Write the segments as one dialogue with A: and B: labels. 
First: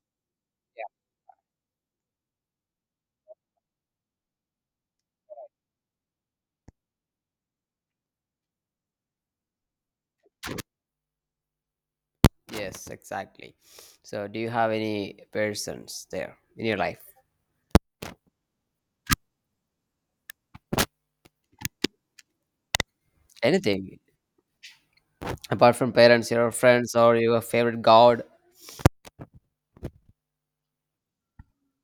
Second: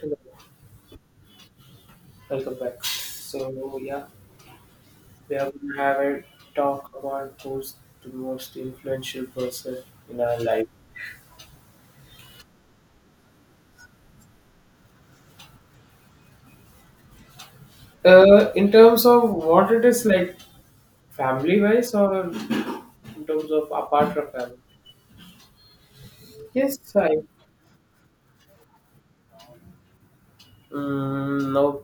A: Hello, welcome back. So yeah, we are gonna have a talk about who's the most influential person in our life.
B: Yes, exactly. So, do you have any persons there in your life?
A: In terms of what it is like, family-wise, or in terms of
B: Anything
A: apart from family.
B: apart from parents, your
A: Yes,
B: friends, or
A: I
B: your favorite god?
A: no,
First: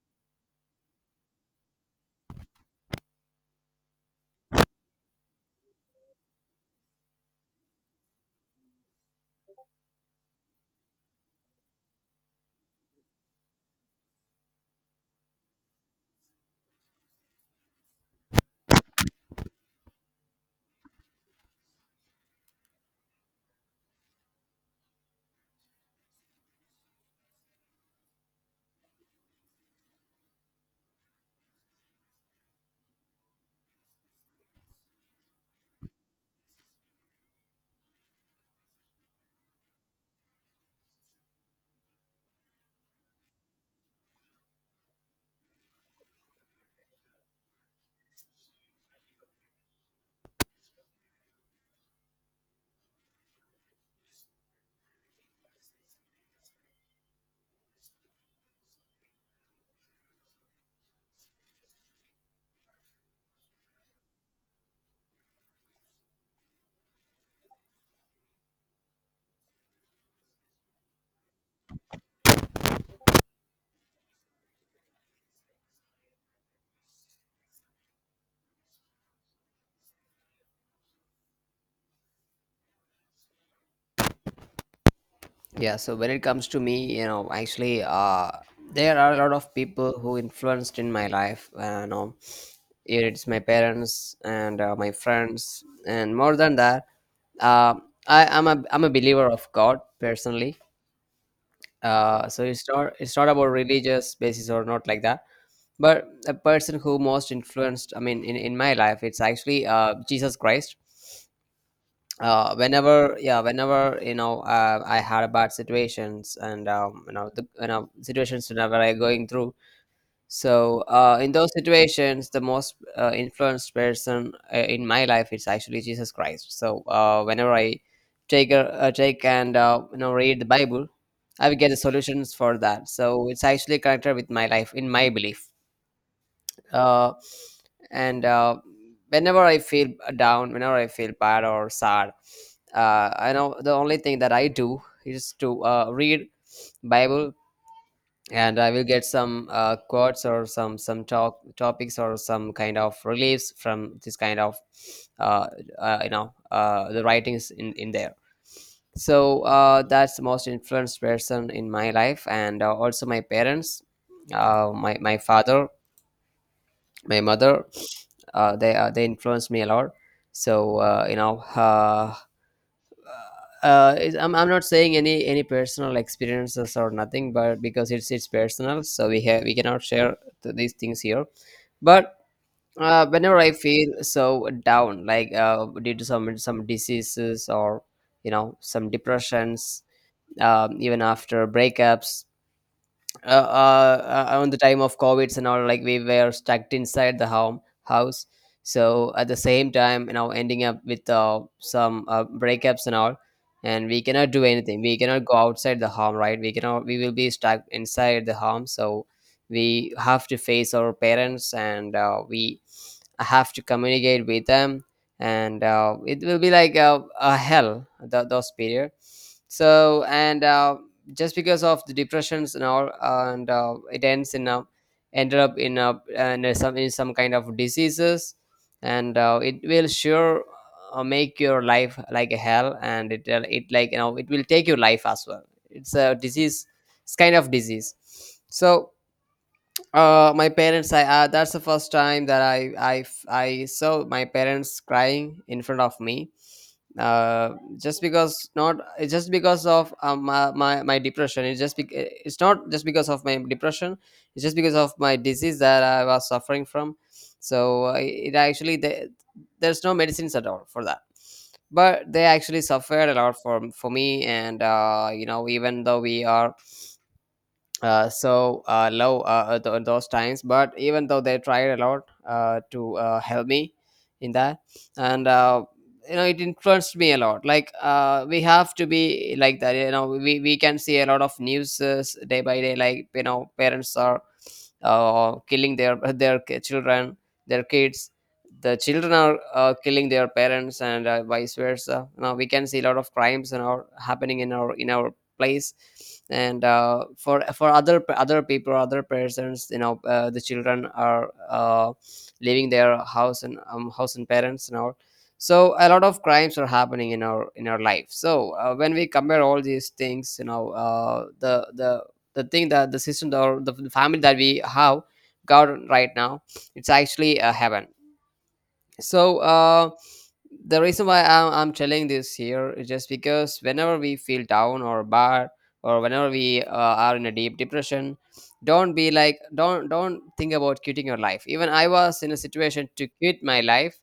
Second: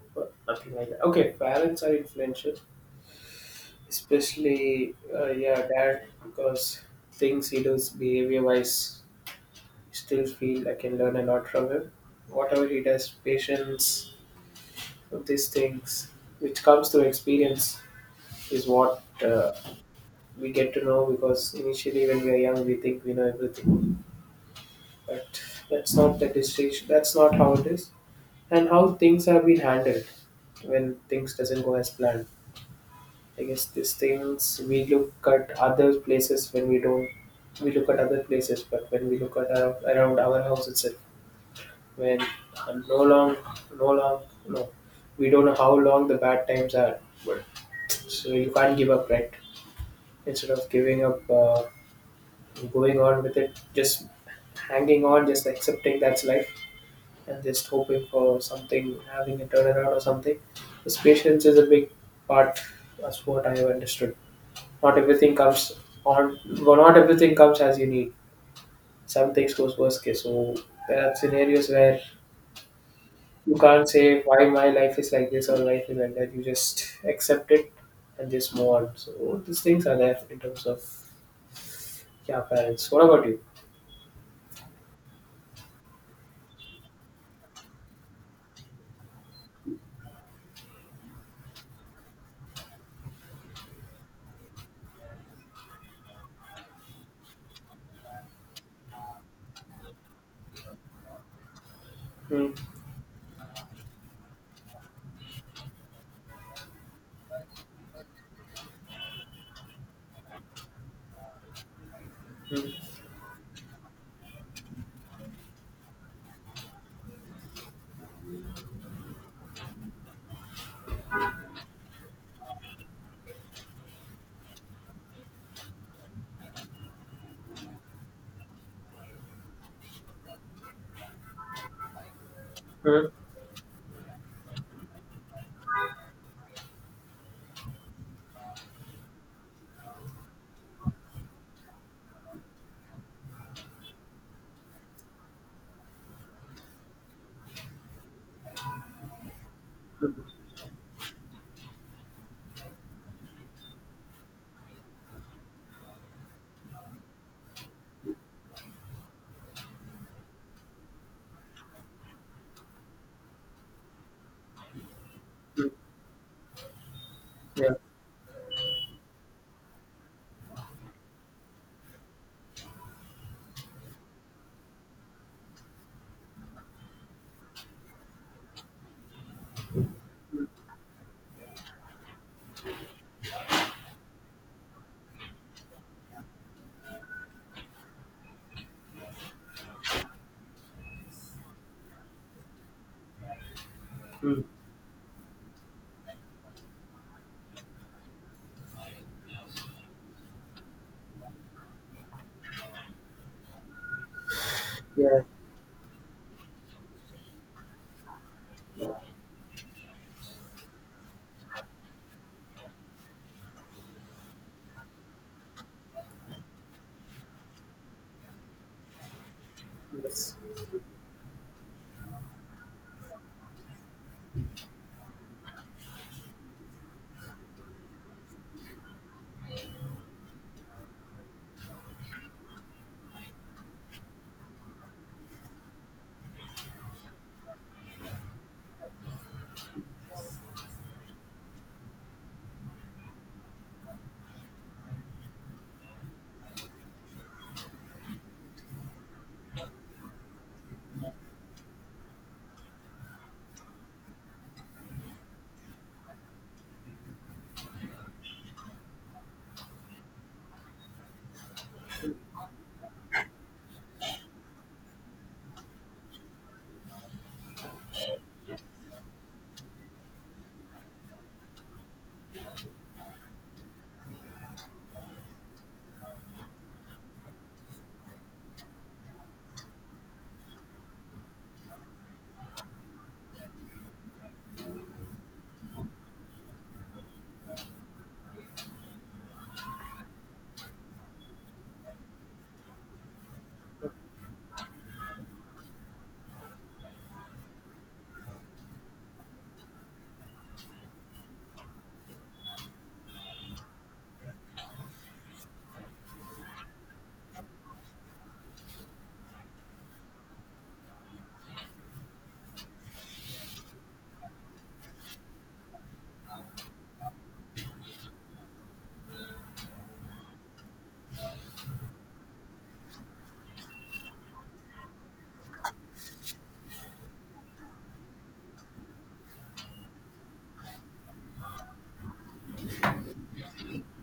A: nothing like that. Okay, parents are influential, especially yeah, dad because things he does behavior-wise, still feel I can learn a lot from him. Whatever he does, patience of these things, which comes through experience, is what we get to know because initially when we are young, we think we know everything. But that's not the distinction. That's not how it is, and how things have been handled when things doesn't go as planned. I guess these things we look at other places when we don't. We look at other places, but when we look at our, around our house itself, when no long, no long, no, we don't know how long the bad times are, but So you can't give up, right? Instead of giving up, going on with it, just hanging on, just accepting that's life, and just hoping for something, having a turnaround or something. This patience is a big part. That's what I have understood. Not everything comes on. Well, not everything comes as you need. Some things goes worst case. So there are scenarios where you can't say why my life is like this or life is like that. You just accept it and just move on. So these things are there in terms of, yeah, parents. What about you?
B: Yeah. So, when it comes to me, actually, there are a lot of people who influenced in my life. It's my parents and my friends, and more than that, uh, I'm a believer of God personally. Uh, so
A: Mm,
B: it's not it's not about religious basis or not like that, but a person who most influenced, I mean in my life, it's actually Jesus Christ. uh,
A: mm.
B: whenever yeah whenever I had bad situations, and you know the you know situations whenever I going through. So in those situations the most influenced person in my life is actually Jesus Christ. So whenever I take and read the Bible, I will get the solutions for that,
A: Hmm?
B: so it's actually connected with my life, in my belief. Uh, and Whenever I feel down, whenever I feel bad or sad, I know the only thing that I do is to read Bible, and I will get some quotes or some talk topics or some kind of reliefs from this kind of uh, the writings in there. So that's the most influenced person in my life, and also my parents, my father,
A: Hmm.
B: my mother.
A: Yeah.
B: They influenced me a lot. So I'm not saying any personal experiences or nothing, but because it's personal, so we have, we cannot share these things here. But whenever I feel so down, like due to some diseases or, you know, some depressions, even after breakups,
A: Mm.
B: on the time of covids and all, like we were stuck inside the home house. So at the same time, you know, ending up with some breakups and all, and we cannot do anything, we
A: Yeah.
B: cannot go outside the home, right? We cannot, we will be stuck inside the home. So we have to face our parents, and we have to communicate with them, and it will be like a hell those period. So
A: Yes.
B: and just because of the depressions and all, and it ends in a, ended up in a, and some, in some kind of diseases, and it will sure make your life like a hell, and it it, like, you know, it will take your life as well. It's a disease, it's kind of disease. So my parents, I that's the first time that I saw my parents crying in front of me. Just because, not, it's just because of my depression. It's just it's not just because of my depression, it's just because of my disease that I was suffering from. So it actually, the there's no medicines at all for that. But they actually suffered a lot for me, and even though we are love, those times, but even though they tried a lot to help me in that. And it influenced me a lot, like we have to be like that, you know, we can see a lot of news day by day, like, you know, parents are killing their children, their kids, the children are killing their parents, and vice versa. Now we can see a lot of crimes and all happening in our place, and for other people, other persons, you know, the children are leaving their house, and house and parents and all. So a lot of crimes are happening in our life. So when we compare all these things, you know, the the thing that the system or the family that we have got right now, it's actually a heaven. So the reason why I'm telling this here is just because whenever we feel down or bad, or whenever we are in a deep depression, don't be like, don't think about quitting your life. Even I was in a situation to quit my life,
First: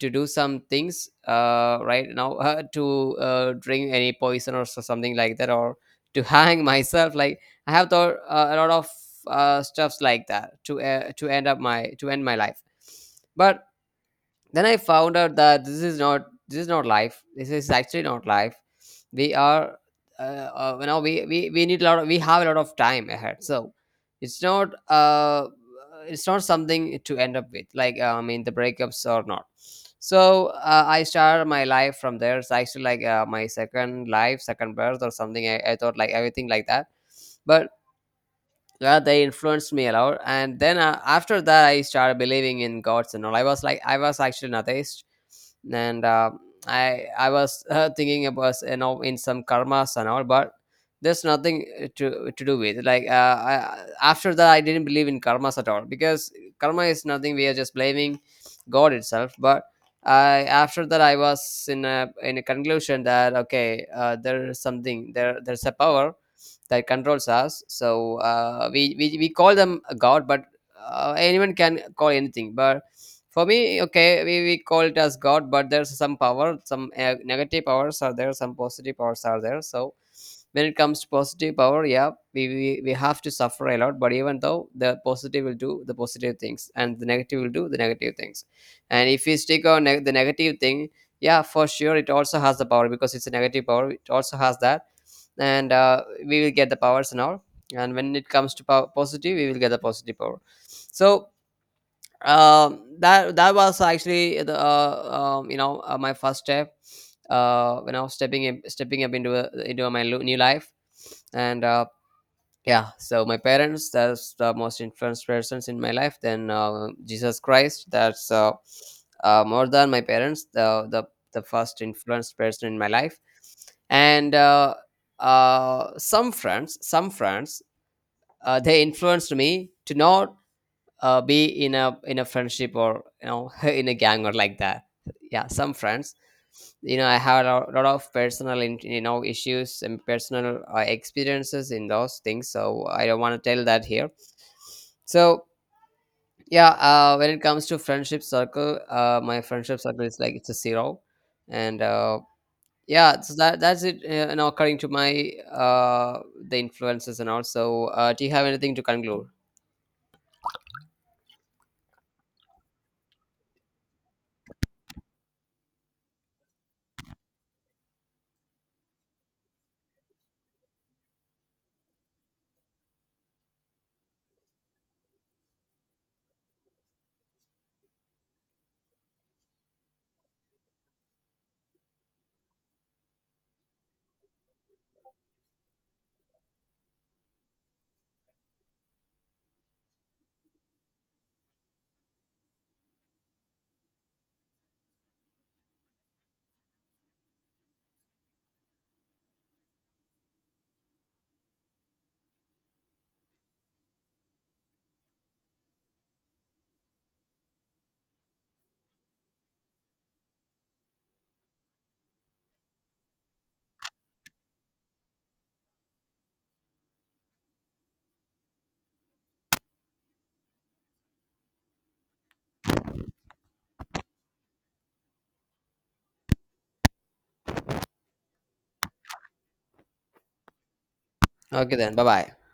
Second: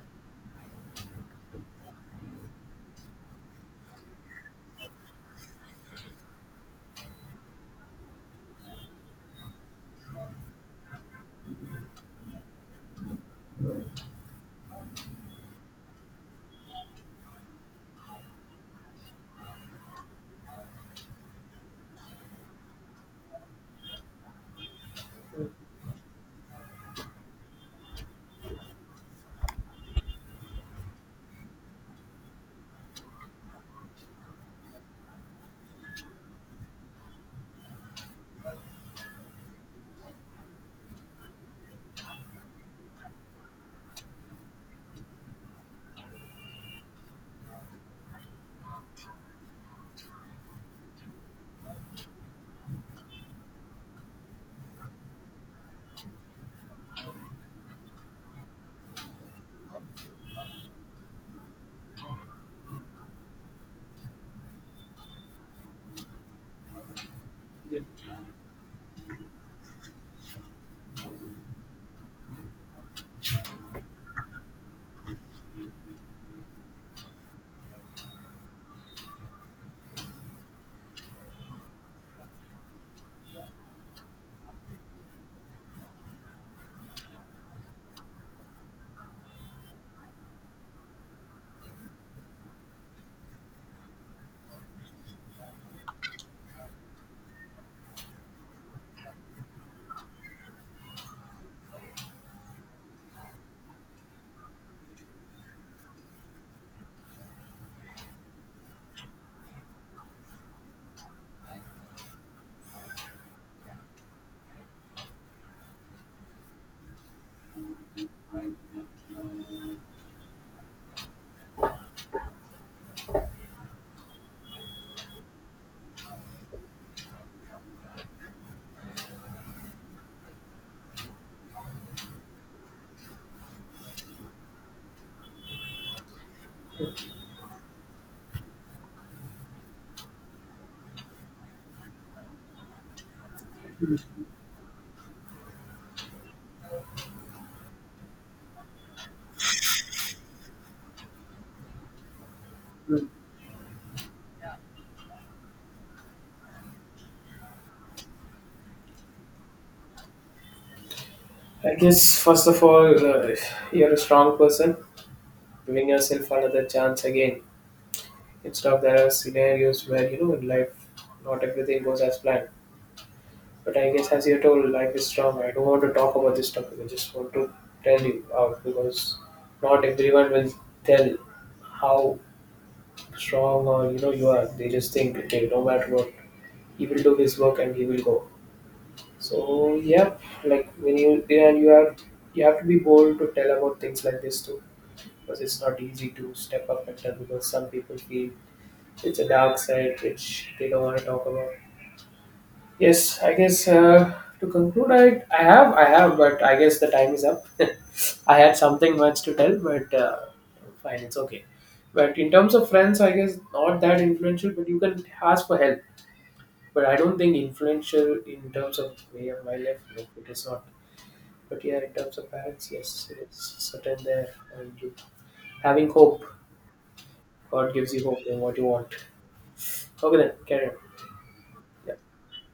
B: to do some things right now to drink any poison or so, something like that, or to hang myself, like I have thought a lot of stuffs like that to end up my to end my life. But then I found out that this is not life, this is actually not life. We are we need a lot of, we have a lot of time ahead. So it's not uh it's not something to end up with, like I mean the breakups or not. So I started my life from there. It's actually like my second life, second birth or something, I thought like everything like that. But yeah, they influenced me a lot. And then after that I started believing in gods and all. I was like, I was actually an atheist, and I was thinking about, you know, in some karmas and all. But there's nothing to do with, like after that I didn't believe in karmas at all, because karma is nothing, we are just blaming god itself. But after that, I was in a, in a conclusion that, okay, there is something there. There's a power that controls us. So we call them a god, but anyone can call anything. But for me, okay, we call it as god, but there's some power, some negative powers are there, some positive powers are there. So when it comes to positive power, yeah, we have to suffer a lot. But even though the positive will do the positive things and the negative will do the negative things, and if we stick on neg the negative thing, yeah, for sure, it also has the power, because it's a negative power, it also has that, and we will get the powers and all. And when it comes to power positive, we will get the positive power. So that was actually the my first step when I was stepping in, stepping up into into my new life. And yeah, so my parents, that's the most influenced persons in my life. Then Jesus Christ, that's more than my parents, the, the first influenced person in my life. And some friends, some friends, they influenced me to not be in a, in a friendship or, you know, in a gang or like that. Yeah, some friends, you know, I have a lot of personal you know, issues and personal experiences in those things, so I don't want to tell that here. So yeah, when it comes to friendship circle, my friendship circle is like, it's a zero. And
A: Hmm.
B: yeah, so that's it. According to my the influences, and also do you have anything to conclude?
A: I guess first of all, you're a strong person, giving yourself another chance again. Instead of there are scenarios where you know in life, not everything goes as planned. But I guess as you're told, life is strong. I don't want to talk about this topic. I just want to tell you out because not everyone will tell how strong or you know you are. They just think, okay, no matter what, he will do his work and he will go. So yep, like when you there you are you have to be bold to tell about things like this too because it's not easy to step up and tell because some people feel it's a dark side which they don't want to talk about. Yes, I guess to conclude, I have, but I guess the time is up. I had something much to tell, but fine, it's okay. But in terms of friends, I guess not that influential, but you can ask for help. But I don't think influential in terms of way of my life. No, it is not. But yeah, in terms of parents, yes, it's certain there, and you, having hope, God gives you hope in what you want. Okay, then carry on.
B: Okay, then bye
A: Yeah,
B: bye.